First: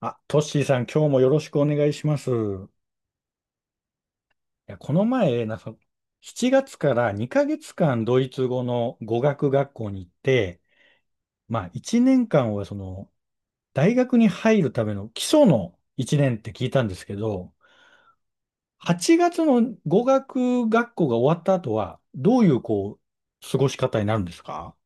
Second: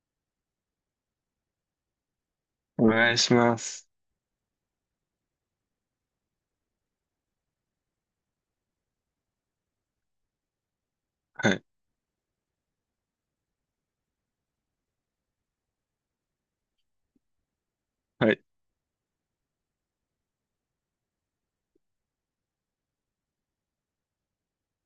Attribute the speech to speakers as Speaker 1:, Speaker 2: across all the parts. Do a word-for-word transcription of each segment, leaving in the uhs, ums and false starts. Speaker 1: あ、トッシーさん、今日もよろしくお願いします。い
Speaker 2: お願いします。
Speaker 1: や、この前、なんか、しちがつからにかげつかんドイツ語の語学学校に行って、
Speaker 2: は
Speaker 1: ま
Speaker 2: い。
Speaker 1: あ、いちねんかんはその、大学に入るための基礎のいちねんって聞いたんですけど、
Speaker 2: はい。
Speaker 1: はちがつの語学学校が終わった後は、どういう、こう、過ごし方になるんですか？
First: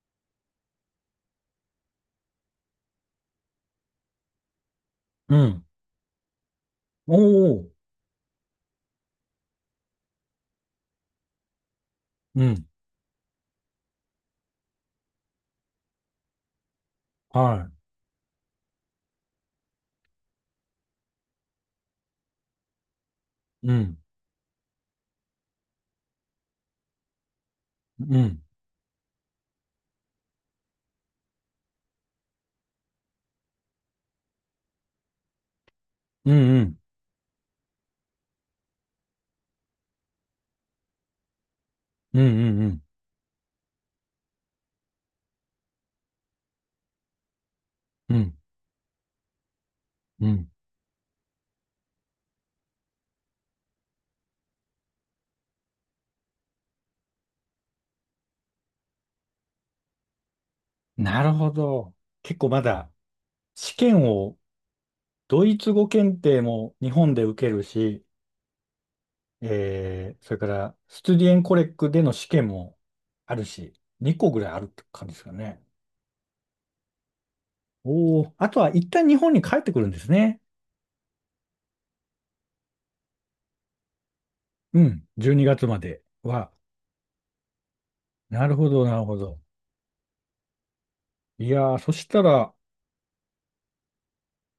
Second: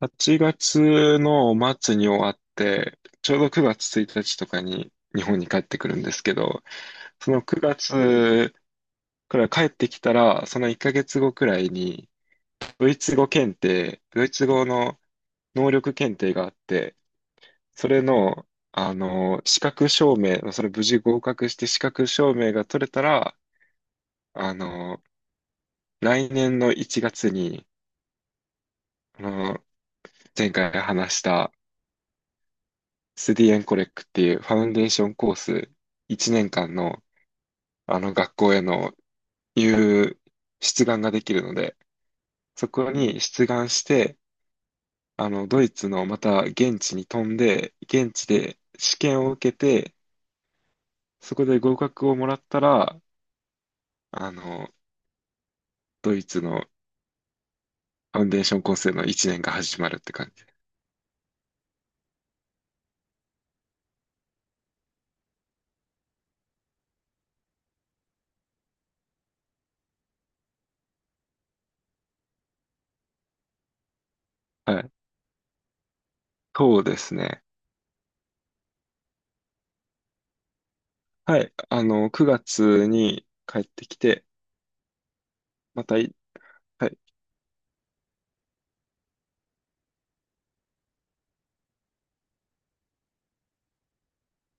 Speaker 2: はちがつの末に終わって、ちょうどくがつついたちとかに日
Speaker 1: う
Speaker 2: 本に帰っ
Speaker 1: ん。
Speaker 2: てくるんですけど、
Speaker 1: お
Speaker 2: その
Speaker 1: お、
Speaker 2: くがつから帰ってきたら、そのいっかげつごくらいに、
Speaker 1: うん。
Speaker 2: ドイツ語検定、ドイツ語の能力検定があって、
Speaker 1: は
Speaker 2: それの、あの、資格証明、それ無事合格して資格証明が取れたら、
Speaker 1: い。うん。
Speaker 2: あの、来年のいちがつに、
Speaker 1: うん。
Speaker 2: あの、前回話したスディエンコレックっていうファウンデーションコース
Speaker 1: う
Speaker 2: 1
Speaker 1: ん
Speaker 2: 年
Speaker 1: う
Speaker 2: 間
Speaker 1: ん。
Speaker 2: のあの学校への入出願ができるので、
Speaker 1: うんうんう
Speaker 2: そ
Speaker 1: ん。
Speaker 2: こに出願して、あのドイツのまた現地に飛んで、現
Speaker 1: う
Speaker 2: 地
Speaker 1: ん
Speaker 2: で試験を受けて、
Speaker 1: うん。
Speaker 2: そこで合格をもらったら、あのドイツのファウンデーションコースへのいちねんが始まるって感じ。
Speaker 1: なるほど。結構まだ試験をドイツ語検定も日本で受けるし、えー、それからスチュディエンコレックでの試験もあるし、にこぐらいあるっ
Speaker 2: は
Speaker 1: て
Speaker 2: い。
Speaker 1: 感じですかね？
Speaker 2: そうですね。
Speaker 1: おお、あとは一旦日本に帰ってくるんですね。
Speaker 2: はい。あの、くがつに帰ってきて、
Speaker 1: うん、じゅうにがつま
Speaker 2: また
Speaker 1: で
Speaker 2: い、
Speaker 1: は。
Speaker 2: はい。
Speaker 1: なるほど、なるほど。いやー、そしたら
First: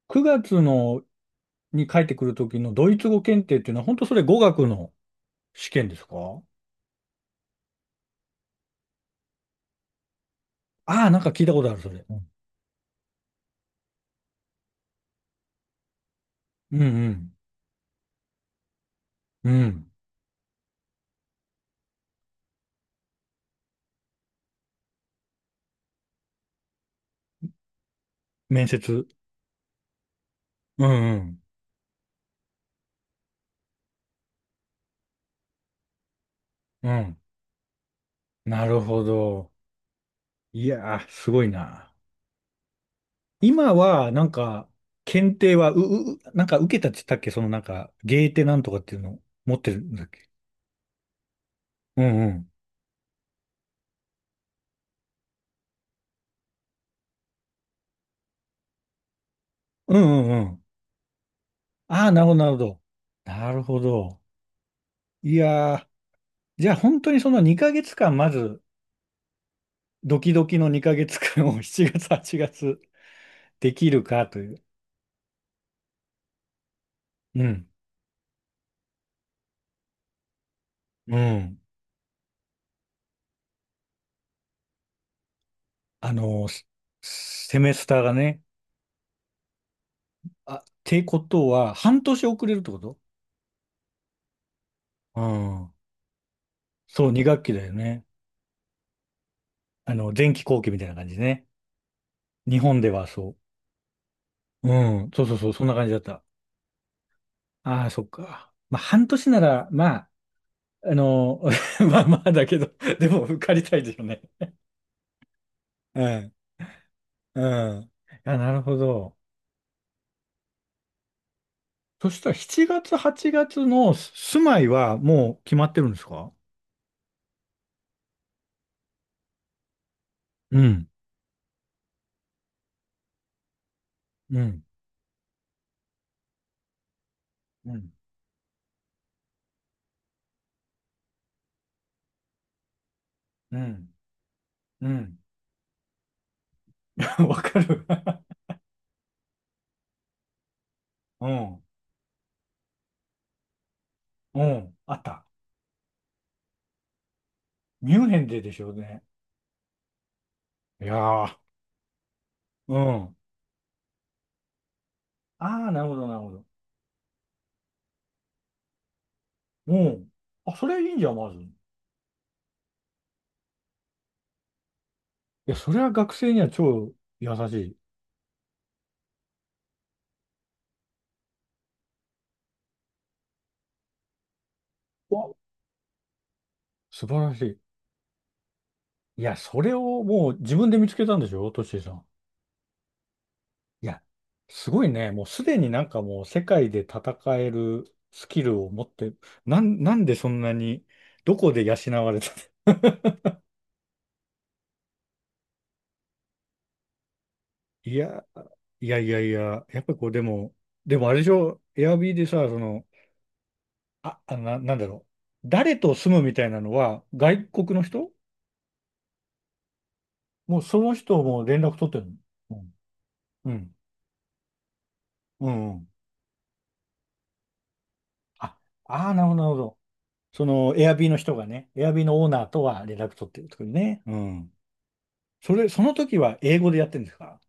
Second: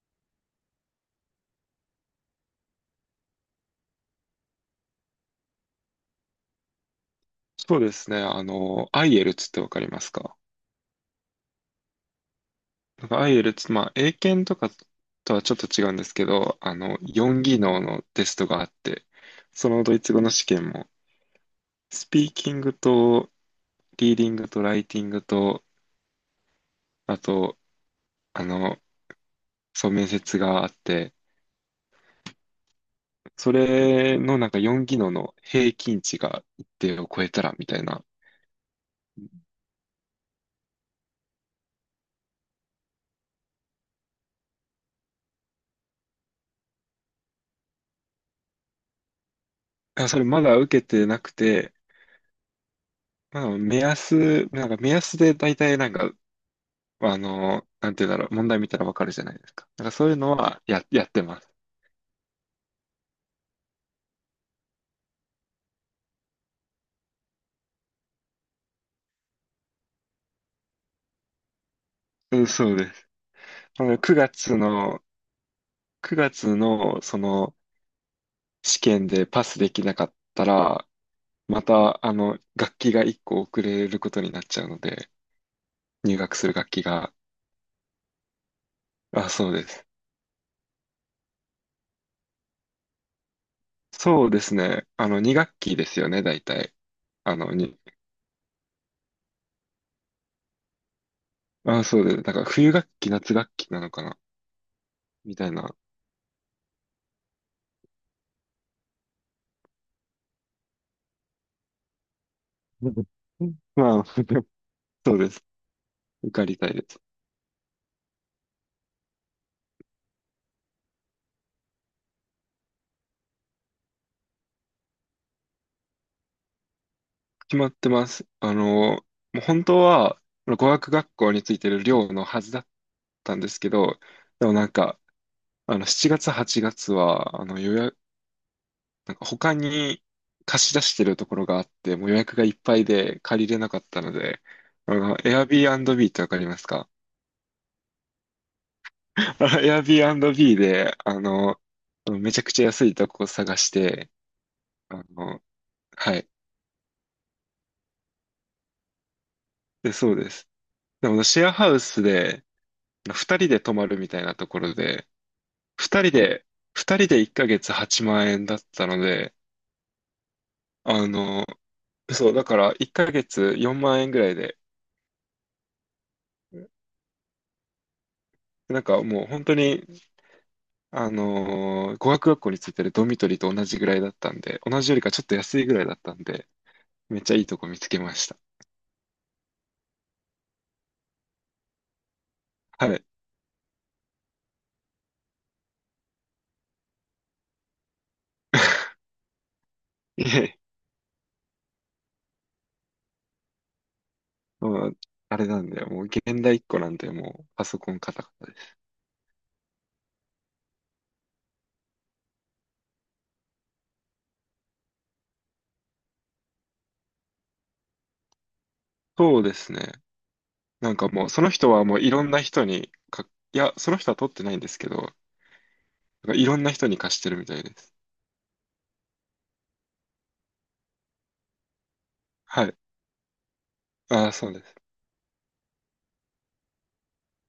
Speaker 1: くがつのに帰ってくる時のドイツ語検定っていうのは本当それ語学の試験ですか？
Speaker 2: そうですね。あの、アイエルツってわかりますか？
Speaker 1: ああー、なんか聞いたことある、それ。うん
Speaker 2: なんかアイエルツ、まあ、英検とかとはちょっと違うんですけど、あ
Speaker 1: う
Speaker 2: の、
Speaker 1: ん。
Speaker 2: よん技能のテストがあって、
Speaker 1: う
Speaker 2: その
Speaker 1: ん。
Speaker 2: ドイツ語の試験も、スピーキングと、リーディングと、ライティングと、あと、あ
Speaker 1: 面
Speaker 2: の、
Speaker 1: 接。
Speaker 2: そう、面接があっ
Speaker 1: うん
Speaker 2: て、
Speaker 1: うん。
Speaker 2: それのなんかよん技能の平均値が一
Speaker 1: う
Speaker 2: 定を
Speaker 1: ん。
Speaker 2: 超えたら、みたいな。
Speaker 1: なるほど。いやー、すごいな。今は、なんか、検定は、う、う、うなんか受けたって言ったっけ？そのなんか、ゲーテなんとかっていうの持ってるんだ
Speaker 2: あ、
Speaker 1: っ
Speaker 2: それ
Speaker 1: け？
Speaker 2: まだ受けてなくて、
Speaker 1: うんうん。
Speaker 2: まあ、目安、なんか目安で大体なんか、あの、なんていうんだろう、問題見たらわかるじゃないですか。なんか
Speaker 1: う
Speaker 2: そういう
Speaker 1: んう
Speaker 2: の
Speaker 1: んう
Speaker 2: は
Speaker 1: ん。
Speaker 2: や、やってます。
Speaker 1: ああ、なるほど、なるほど。なるほど。いやー、じゃあ本当にそのにかげつかん、まず、ドキドキのにかげつかんを しちがつ、8
Speaker 2: うん、そう
Speaker 1: 月
Speaker 2: です。
Speaker 1: で
Speaker 2: あ
Speaker 1: き
Speaker 2: の、
Speaker 1: る
Speaker 2: 9
Speaker 1: かとい
Speaker 2: 月
Speaker 1: う。
Speaker 2: の、くがつの、そ
Speaker 1: う
Speaker 2: の、
Speaker 1: ん。
Speaker 2: 試験でパスできなかったら、
Speaker 1: うん。
Speaker 2: また、あの、楽器がいっこ遅れることになっちゃうので、
Speaker 1: あ
Speaker 2: 入学す
Speaker 1: のー、
Speaker 2: る楽器が。
Speaker 1: セセメスターがね、
Speaker 2: あ、そうです。
Speaker 1: あ、ってことは、半年遅れるってこと？
Speaker 2: そうですね。あの、
Speaker 1: う
Speaker 2: に学
Speaker 1: ん。
Speaker 2: 期ですよね、大体。
Speaker 1: そう、に
Speaker 2: あ
Speaker 1: 学期
Speaker 2: の、
Speaker 1: だよ
Speaker 2: に、
Speaker 1: ね。あの、前期後期みたいな感じね。
Speaker 2: あ、そうです。だから、
Speaker 1: 日
Speaker 2: 冬
Speaker 1: 本で
Speaker 2: 学
Speaker 1: は
Speaker 2: 期、夏
Speaker 1: そ
Speaker 2: 学期なのかな、
Speaker 1: う。うん、そう
Speaker 2: み
Speaker 1: そう
Speaker 2: た
Speaker 1: そ
Speaker 2: い
Speaker 1: う、そんな
Speaker 2: な。
Speaker 1: 感じだった。ああ、そっか。まあ、半年なら、まあ、あの、まあまあだけど、
Speaker 2: う
Speaker 1: でも受か
Speaker 2: ん。
Speaker 1: り たいです
Speaker 2: まあ、
Speaker 1: よね。
Speaker 2: そうです。
Speaker 1: う
Speaker 2: 受
Speaker 1: ん、
Speaker 2: かりたいです。
Speaker 1: うん。あ、なるほど。そしたらしちがつ、はちがつの住まいはもう決まってるんですか？
Speaker 2: 決まってます。あの、もう本当は、語
Speaker 1: うん。
Speaker 2: 学学校についてる寮のはずだったんですけど、
Speaker 1: う
Speaker 2: でも
Speaker 1: ん、
Speaker 2: なんか、あの、しちがつ、はちがつは、あの、予
Speaker 1: うん、
Speaker 2: 約、なんか他に貸し出してるところがあって、もう予約がいっぱいで借り
Speaker 1: う
Speaker 2: れなかっ
Speaker 1: ん、
Speaker 2: たので、
Speaker 1: う
Speaker 2: あの、
Speaker 1: ん。
Speaker 2: Airbnb ってわかりますか？
Speaker 1: わかる。
Speaker 2: あの ?Airbnb で、あ
Speaker 1: う
Speaker 2: の、
Speaker 1: ん、
Speaker 2: あのめちゃくちゃ安いとこを探して、
Speaker 1: うん、あっ
Speaker 2: あ
Speaker 1: た。
Speaker 2: の、はい。
Speaker 1: ミュンヘンででしょうね。
Speaker 2: で、そうです。
Speaker 1: いや
Speaker 2: でも、
Speaker 1: ー、
Speaker 2: シェアハウスで、
Speaker 1: うん。
Speaker 2: ふたりで泊まるみたいなところで、
Speaker 1: ああ、なるほ
Speaker 2: 2
Speaker 1: ど、
Speaker 2: 人
Speaker 1: なるほど。
Speaker 2: で、ふたりでいっかげつはちまん円だったので、
Speaker 1: うん。あ、それいいんじ
Speaker 2: あ
Speaker 1: ゃん、まず。
Speaker 2: の、
Speaker 1: い
Speaker 2: そう、だからいっかげつよんまん円ぐらいで、
Speaker 1: や、それは学生には超優しい。
Speaker 2: なんかもう本当に、あのー語学学校についてるドミトリーと同じぐらいだったんで、同じよりかちょっ
Speaker 1: わ、
Speaker 2: と安いぐらいだったんで、
Speaker 1: 素晴
Speaker 2: めっち
Speaker 1: ら
Speaker 2: ゃ
Speaker 1: し
Speaker 2: いいと
Speaker 1: い。
Speaker 2: こ見つけました。
Speaker 1: いや、それをもう自分で見つけたんでしょ、トッシーさん。
Speaker 2: はい。
Speaker 1: いや、すごいね。もうすでになんかもう世界で戦えるスキルを持っ て、なん、なんで
Speaker 2: い
Speaker 1: そんな
Speaker 2: え、
Speaker 1: に、どこで養われたの？
Speaker 2: もう、あれなんだよ。もう現代一個なんで、もうパソ コ
Speaker 1: い
Speaker 2: ンカタ
Speaker 1: や、
Speaker 2: カタです。
Speaker 1: いやいやいや、やっぱこう、でも、でもあれでしょ、エアビーでさ、その、あ、あの、な、なんだろう？誰と住むみたいなのは、外国の人
Speaker 2: そうですね。
Speaker 1: もうそ
Speaker 2: な
Speaker 1: の
Speaker 2: んか
Speaker 1: 人
Speaker 2: もう、そ
Speaker 1: も
Speaker 2: の
Speaker 1: 連
Speaker 2: 人
Speaker 1: 絡
Speaker 2: は
Speaker 1: 取っ
Speaker 2: も
Speaker 1: て
Speaker 2: うい
Speaker 1: る
Speaker 2: ろんな
Speaker 1: の？
Speaker 2: 人にか、
Speaker 1: うん。う
Speaker 2: い
Speaker 1: ん。
Speaker 2: や、その人は取ってないんですけど、
Speaker 1: うん、
Speaker 2: なんかいろんな人に貸してるみたいです。
Speaker 1: ああーなるほど、なるほど。その、エアビーの人がね、エアビーのオーナーと
Speaker 2: はい。
Speaker 1: は連絡取ってるところね。う
Speaker 2: ああ、そ
Speaker 1: ん。
Speaker 2: うです。
Speaker 1: それ、その時は英語でやってるんですか？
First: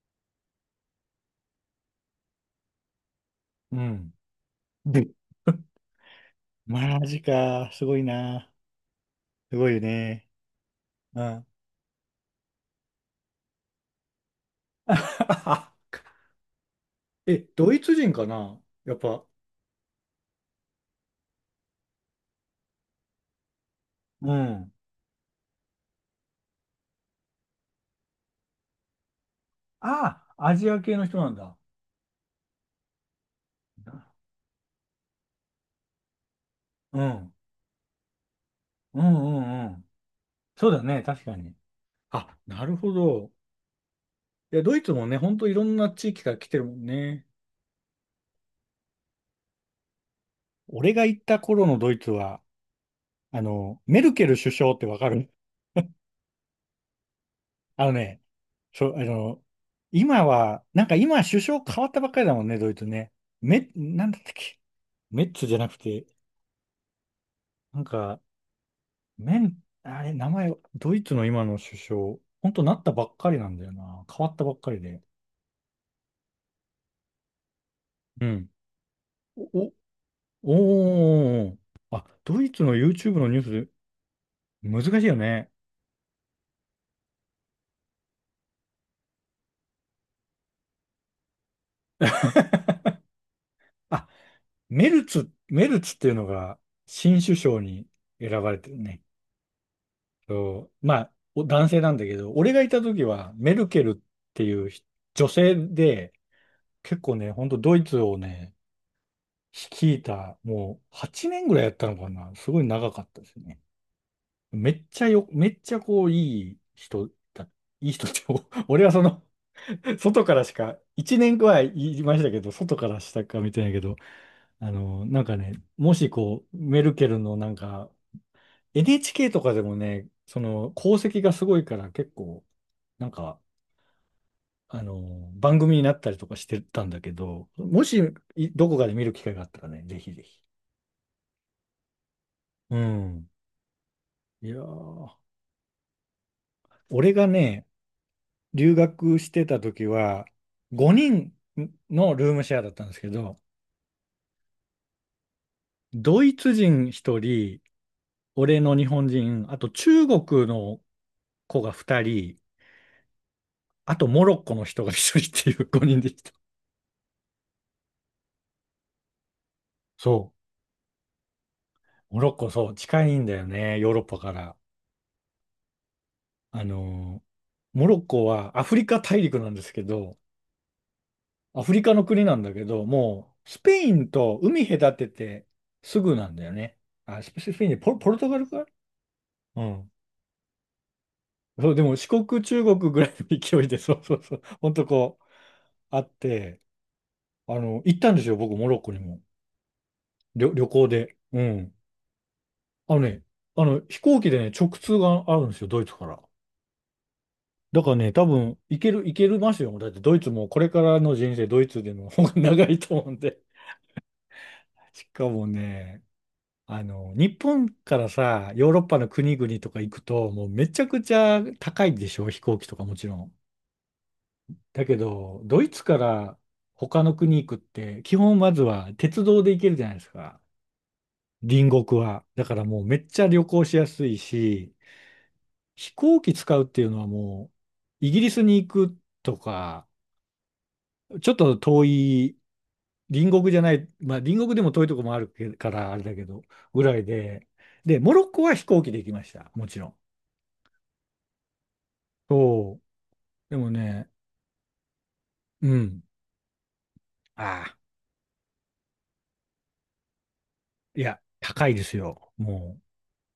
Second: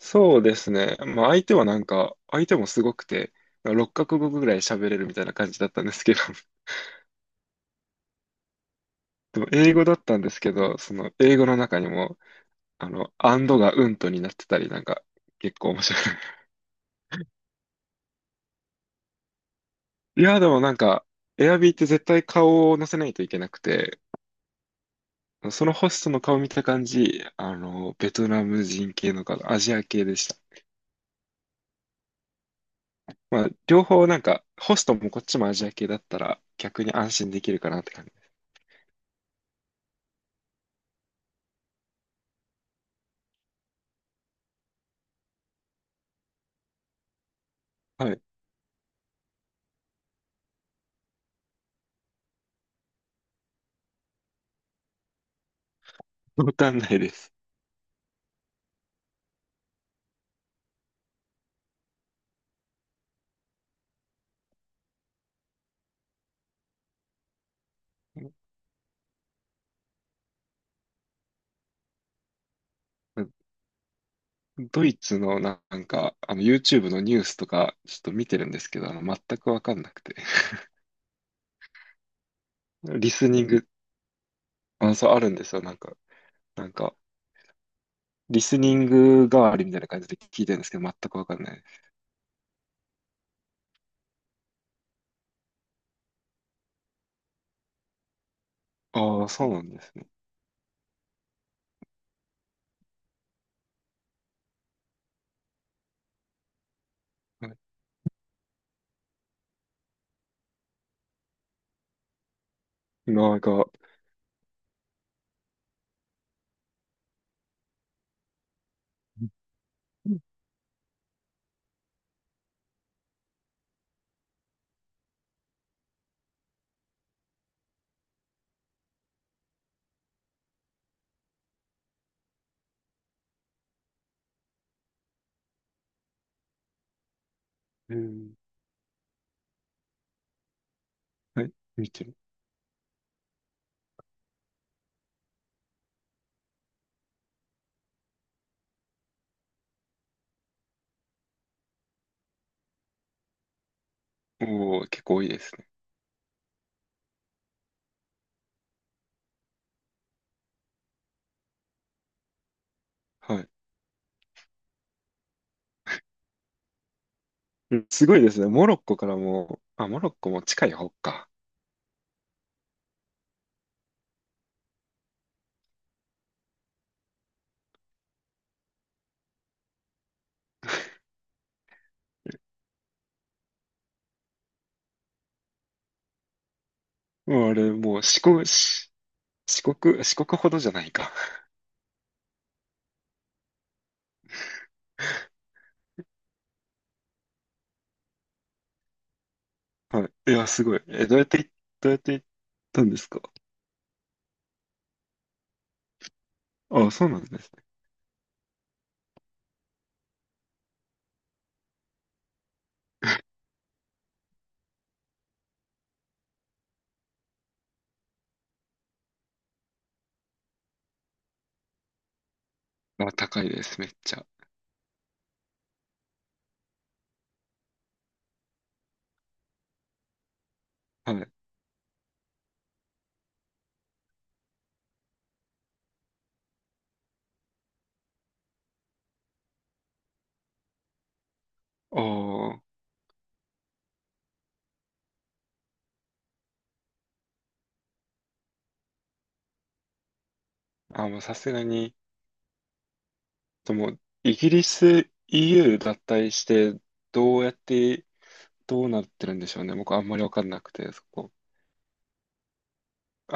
Speaker 2: そうですね。まあ相手はなんか、相手もすごくて、
Speaker 1: う
Speaker 2: 六
Speaker 1: ん。
Speaker 2: 角語ぐぐらい喋れる
Speaker 1: で、
Speaker 2: みたいな感じだ ったんですけど、
Speaker 1: マジか。すごいな。
Speaker 2: でも
Speaker 1: すご
Speaker 2: 英
Speaker 1: いよ
Speaker 2: 語だったん
Speaker 1: ね。
Speaker 2: ですけど、その
Speaker 1: う
Speaker 2: 英
Speaker 1: ん。
Speaker 2: 語の中にも、あの、アンドがうんとになってたり、なんか、結構面 白い。
Speaker 1: え、ドイツ人かな？やっぱ。
Speaker 2: いや、でもなんか、エアビーって絶対顔を載せないといけなくて、
Speaker 1: うん。
Speaker 2: そのホストの顔見た感じ、あの、ベトナム人系の方、アジア系で
Speaker 1: あ
Speaker 2: した。
Speaker 1: あ、アジア系の人なんだ。
Speaker 2: まあ、両方なんか、ホストもこっちもアジア系だったら、逆に
Speaker 1: う
Speaker 2: 安心
Speaker 1: ん。
Speaker 2: できるかなって感じ。
Speaker 1: うんうんうん。そうだね、確かに。あ、なるほど。いや、ドイツもね、ほんといろんな地域から来てるもんね。
Speaker 2: はい。
Speaker 1: 俺が行った頃のドイツは、あの、メルケル首相ってわかる？
Speaker 2: わかんないです。
Speaker 1: あのね、そう、あの、今は、なんか今首相変わったばっかりだもんね、ドイツね。メ、なんだったっけ？メッツじゃなくて、なんか、メン、あれ、名前、ドイツの今の首相、ほんとなったばっかりなんだよな。変わったばっかり
Speaker 2: ドイ
Speaker 1: で。
Speaker 2: ツのなんか、あの、YouTube のニュースとか、ちょっと
Speaker 1: う
Speaker 2: 見てる
Speaker 1: ん。
Speaker 2: んですけど、あの、全くわ
Speaker 1: お、
Speaker 2: かんなくて。
Speaker 1: おー。あ、ドイツの
Speaker 2: リ
Speaker 1: ユーチューブ
Speaker 2: ス
Speaker 1: のニ
Speaker 2: ニ
Speaker 1: ュ
Speaker 2: ング、
Speaker 1: ース、
Speaker 2: あ、
Speaker 1: 難しい
Speaker 2: そう、
Speaker 1: よ
Speaker 2: あるんで
Speaker 1: ね。
Speaker 2: すよ。なんか、なんか、リスニング代わりみたいな感じで聞いてるんですけど、全くわかんないです。
Speaker 1: あ、メルツ、メルツっていうのが新首相に選ばれてるね。
Speaker 2: ああ、そうなんですね。
Speaker 1: そう、まあ、お男性なんだけど、俺がいた時はメルケルっていうひ女性で、結構ね、ほ
Speaker 2: は
Speaker 1: ん
Speaker 2: い。
Speaker 1: とドイツをね、率いた、もうはちねんぐらいやったのかな。すごい長かったで
Speaker 2: な
Speaker 1: す
Speaker 2: ん
Speaker 1: ね。
Speaker 2: か、
Speaker 1: めっちゃよ、めっちゃこう、いい人だ、いい人って、お俺はその、外からしか、いちねんくらい言いましたけど、外からしたか見てないけど、あの、なんかね、もしこう、メルケルのなんか、エヌエイチケー とかでもね、その功績がすごいから結構、なんか、あの、番組になったりとかしてたんだけど、も
Speaker 2: う
Speaker 1: し、
Speaker 2: ん、
Speaker 1: いどこかで見る機会があったらね、ぜひぜひ。
Speaker 2: はい、見てる。
Speaker 1: うん。いやー、俺がね、留学してた時は、ごにんのルームシェアだったんですけど、
Speaker 2: おー、結構多いですね。
Speaker 1: ドイツ人ひとり、俺の日本人、あと中国の子がふたり、
Speaker 2: はい。
Speaker 1: あとモロッコの人がひとりっていうご 人でした。
Speaker 2: うん、すごいですね。モロッコからも、あ、モロッコ
Speaker 1: そ
Speaker 2: も近い方か。
Speaker 1: うモロッコ、そう、近いんだよね、ヨーロッパから。あのーモロッコはアフリカ大陸なんですけど、アフリカの国なんだけど、もう、スペインと海隔ててすぐなんだよね。あ、スペ
Speaker 2: もう
Speaker 1: ス
Speaker 2: あ
Speaker 1: ペイン
Speaker 2: れ、
Speaker 1: でポル、
Speaker 2: もう
Speaker 1: ポル
Speaker 2: 四
Speaker 1: トガ
Speaker 2: 国、
Speaker 1: ルか？
Speaker 2: し四
Speaker 1: うん。
Speaker 2: 国、四国ほどじゃないか。
Speaker 1: そう、でも四国、中国ぐらいの勢いで、そうそうそう、ほん とこう、あって、あの、行ったんですよ、僕、モロッコにも。
Speaker 2: はい。いや、
Speaker 1: 旅、
Speaker 2: す
Speaker 1: 旅
Speaker 2: ごい。
Speaker 1: 行
Speaker 2: え、
Speaker 1: で。
Speaker 2: どうやっ
Speaker 1: う
Speaker 2: てい、
Speaker 1: ん。
Speaker 2: どうやって行ったん
Speaker 1: あ
Speaker 2: で
Speaker 1: の
Speaker 2: すか？
Speaker 1: ね、あの、飛行機でね、直通があるんですよ、ドイツから。
Speaker 2: あ、そうなんです
Speaker 1: だからね、多分、行ける、行けるますよ。だって、ドイツもこれからの人生、ドイツでの方が 長いと思うんで。しかもね、あの、日本からさ、ヨーロッパの国々とか行くと、もうめちゃくちゃ高いでしょ、飛行機とかも
Speaker 2: ね。
Speaker 1: ち
Speaker 2: あ、
Speaker 1: ろん。
Speaker 2: 高いです、めっちゃ。
Speaker 1: だけど、ドイツから他の国行くって、基本まずは鉄道で行けるじゃないですか。
Speaker 2: はい。
Speaker 1: 隣国は。だからもうめっちゃ旅行しやすいし、飛行機使うっていうのはもう、イギリスに行くとか、ちょっと遠
Speaker 2: お
Speaker 1: い、
Speaker 2: ー、
Speaker 1: 隣国じゃない、まあ隣国でも遠いとこもあるけからあれだけど、ぐらいで、で、モロッコは飛行機で行きました。もちろん。
Speaker 2: あ、もうさすがに、
Speaker 1: そう。でも
Speaker 2: でも、
Speaker 1: ね、
Speaker 2: イギリス
Speaker 1: う
Speaker 2: イーユー 脱
Speaker 1: ん。
Speaker 2: 退して、どうやっ
Speaker 1: ああ、
Speaker 2: て、どうなってるんでしょうね。僕、あんまりわかんなくて、
Speaker 1: い
Speaker 2: そ
Speaker 1: や、
Speaker 2: こ。
Speaker 1: 高いですよ。もう、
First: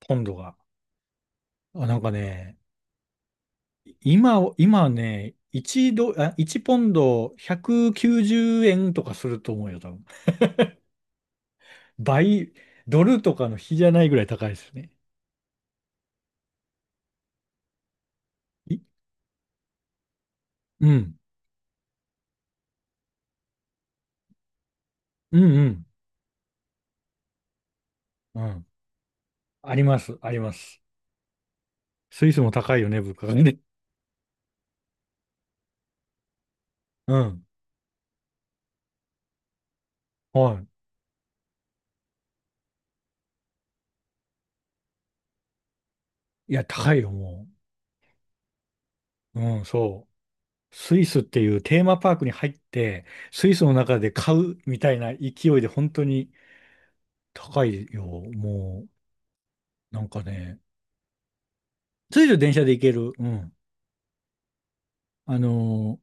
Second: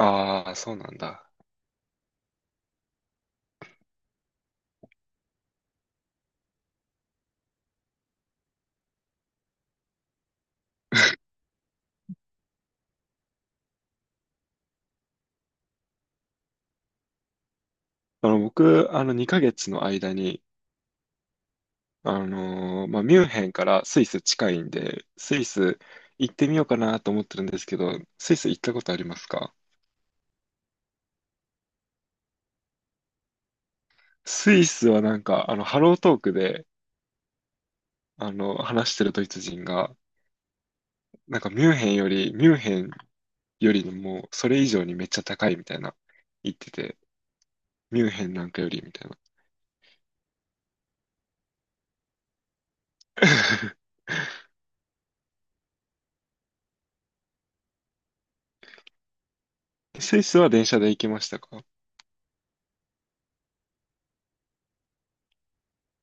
Speaker 1: ポンド
Speaker 2: あ、
Speaker 1: が。
Speaker 2: そうなんだ。
Speaker 1: あ、なんかね、今、今ね、いちド、あ、いちポンドひゃくきゅうじゅうえんとかすると思うよ、多分。倍、ドルとかの比じゃないぐらい高いですね。
Speaker 2: あの、
Speaker 1: い
Speaker 2: 僕、あの、にかげつの間に、
Speaker 1: うん。
Speaker 2: あのーまあ、ミュンヘンからスイス近いんで、ス
Speaker 1: うん
Speaker 2: イ
Speaker 1: う
Speaker 2: ス
Speaker 1: ん。
Speaker 2: 行ってみようかなと思ってるんですけど、スイ
Speaker 1: う
Speaker 2: ス行っ
Speaker 1: ん。
Speaker 2: たことありますか？
Speaker 1: あります。あります。スイスも高いよね、物価がね。
Speaker 2: スイスはなんか、あの、ハロートークで、
Speaker 1: うん。
Speaker 2: あの、話してるドイツ人が、
Speaker 1: は
Speaker 2: なんかミュンヘンより、ミュンヘンよりもう、それ以上にめっちゃ高いみたいな、
Speaker 1: い。
Speaker 2: 言
Speaker 1: い
Speaker 2: っ
Speaker 1: や、
Speaker 2: て
Speaker 1: 高
Speaker 2: て、
Speaker 1: いよ、も
Speaker 2: ミュンヘンなんかよりみたいな。
Speaker 1: う。うん、そう。スイスっていうテーマパークに入って、スイスの 中で買うみたいな勢いで本当に高いよ、もう。なん
Speaker 2: ス
Speaker 1: か
Speaker 2: イスは
Speaker 1: ね。
Speaker 2: 電車で行きましたか？
Speaker 1: スイス電車で行ける。うん。あの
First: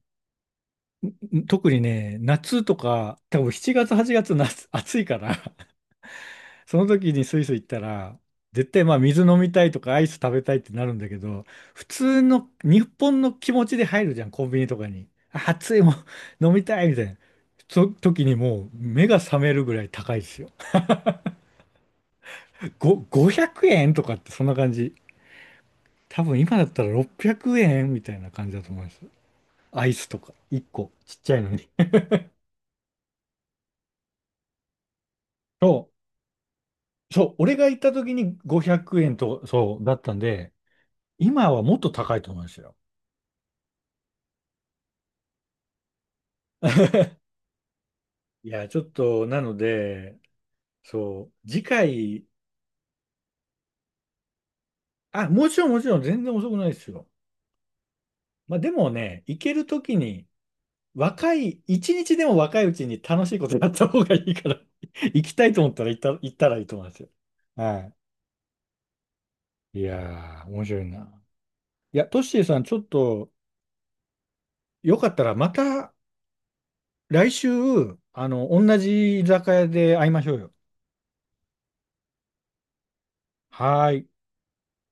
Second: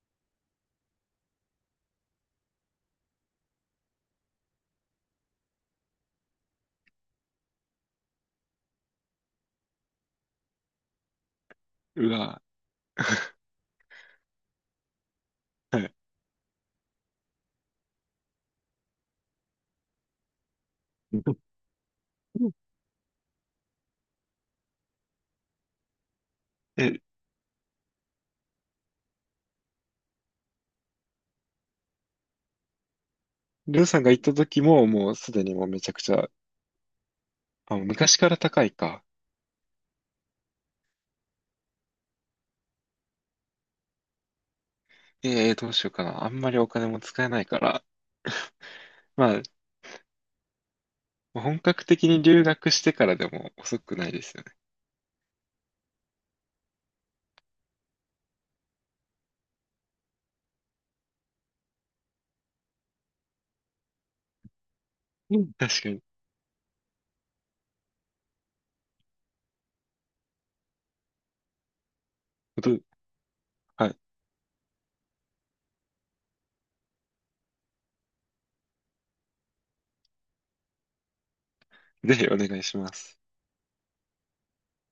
Speaker 1: ー特にね、夏とか、多分しちがつ、はちがつ、夏、暑いからその時にスイス行ったら、絶対まあ水飲みたいとかアイス食べたいってなるんだけど、普
Speaker 2: う
Speaker 1: 通
Speaker 2: わ。
Speaker 1: の日本の 気持ちで入るじゃん、コンビニとかに。あ熱
Speaker 2: は
Speaker 1: いも
Speaker 2: い。
Speaker 1: ん 飲みたいみたいな。そ時にもう目が覚めるぐらい高いですよ。ご、ごひゃくえんとかってそんな感じ。多分今だったら
Speaker 2: え、
Speaker 1: ろっぴゃくえんみたいな感じだと思います。アイスとか。いっこ。ちっちゃいのに。
Speaker 2: りょうさんが行った時も、もうすでにもう
Speaker 1: そ
Speaker 2: めちゃくちゃ、
Speaker 1: う、そう、俺が行
Speaker 2: あ、
Speaker 1: った時
Speaker 2: 昔から
Speaker 1: に
Speaker 2: 高い
Speaker 1: 500
Speaker 2: か。
Speaker 1: 円と、そう、だったんで、今はもっと高いと思いますよ。
Speaker 2: えー、どうしようかな。あんまりお金も使えないから。
Speaker 1: いや、ちょっと、
Speaker 2: ま
Speaker 1: なので、そ
Speaker 2: あ、
Speaker 1: う、
Speaker 2: 本
Speaker 1: 次
Speaker 2: 格的に
Speaker 1: 回、
Speaker 2: 留学してからでも遅くないですよね。
Speaker 1: あ、もちろんもちろん全然遅くないですよ。まあでもね、行けるときに、若い、いちにちでも若いうちに楽しいことやった方がいいから 行き
Speaker 2: う
Speaker 1: たい
Speaker 2: ん、
Speaker 1: と思っ
Speaker 2: 確
Speaker 1: た
Speaker 2: か
Speaker 1: ら行っ
Speaker 2: に。
Speaker 1: た、行ったらいいと思いますよ。はい。いやー、面白いな。いや、トッシーさ
Speaker 2: 本
Speaker 1: ん、
Speaker 2: 当
Speaker 1: ちょ
Speaker 2: に、
Speaker 1: っと、
Speaker 2: はい。
Speaker 1: よかったらまた来週、あの、同じ居酒屋で会いましょうよ。
Speaker 2: ぜひお願いします。
Speaker 1: はーい。